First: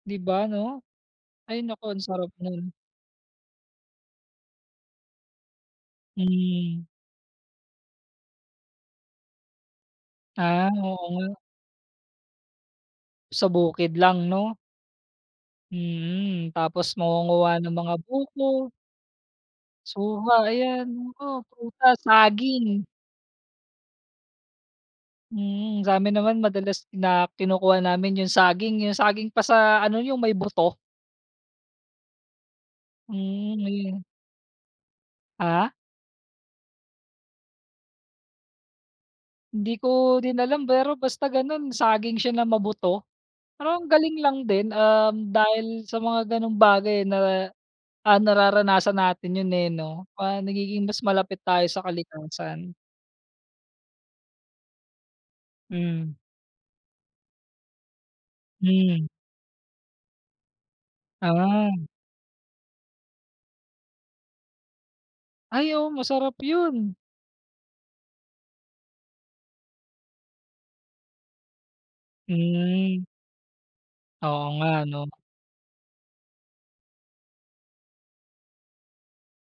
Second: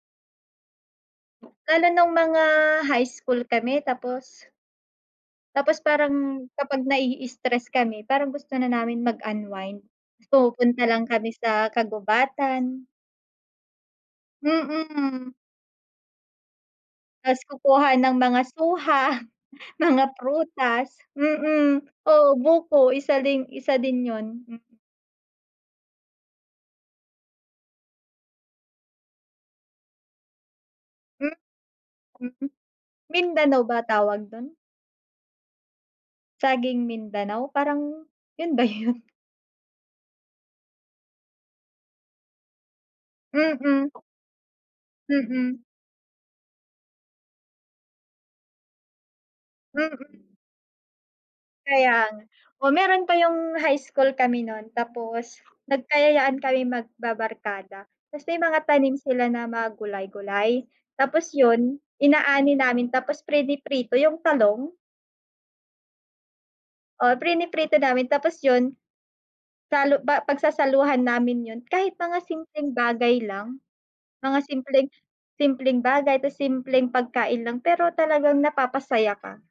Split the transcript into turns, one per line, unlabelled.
Di ba ano, ay naku,
Lalo
ang
nung
sarap
mga
nun.
high school kami tapos. Tapos parang
Hmm.
kapag na-i-stress kami, parang gusto na namin mag-unwind
Ah,
pumupunta lang
oo
kami
nga.
sa kagubatan.
Sa bukid lang no.
Mm.
Hmm, tapos
Tas
mangunguwa ng
kukuha
mga
ng mga
buko.
suha, mga
Suha
prutas,
ayan, oo,
hmm,
prutas
oo,
saging.
buko isa din isa din yun.
Hmm, sa'min naman madalas na kinukuha namin yung saging yung saging pa sa ano yung may buto.
Mm, hmm, Mindanao
Hmm,
ba
ayun.
tawag dun?
Ah?
Saging Mindanao parang yun ba yun?
Hindi ko din alam pero basta ganun saging siya na mabuto, parang
Mm.
galing lang din, um,
Mm.
dahil sa mga ganong bagay na, ah, nararanasan natin yun eh, 'no,
Mm.
ah, nagiging mas malapit tayo sa
Kaya,
kalikasan.
oh, meron pa yung high school kami nun tapos
Mm.
nagkayayaan kaming magbabarkada tas may mga tanim
Hmm.
sila na mga gulay gulay tapos
Ah.
yun inaani namin tapos prini-prito yung talong.
Ay oo masarap yun.
O prino-prito namin tapos yun salu ba pagsasaluhan namin yun kahit mga simpleng
Hmm.
bagay lang, mga
Oo nga
simpleng
ano.
simpleng bagay tas simpleng pagkain lang pero talagang napapasaya ka.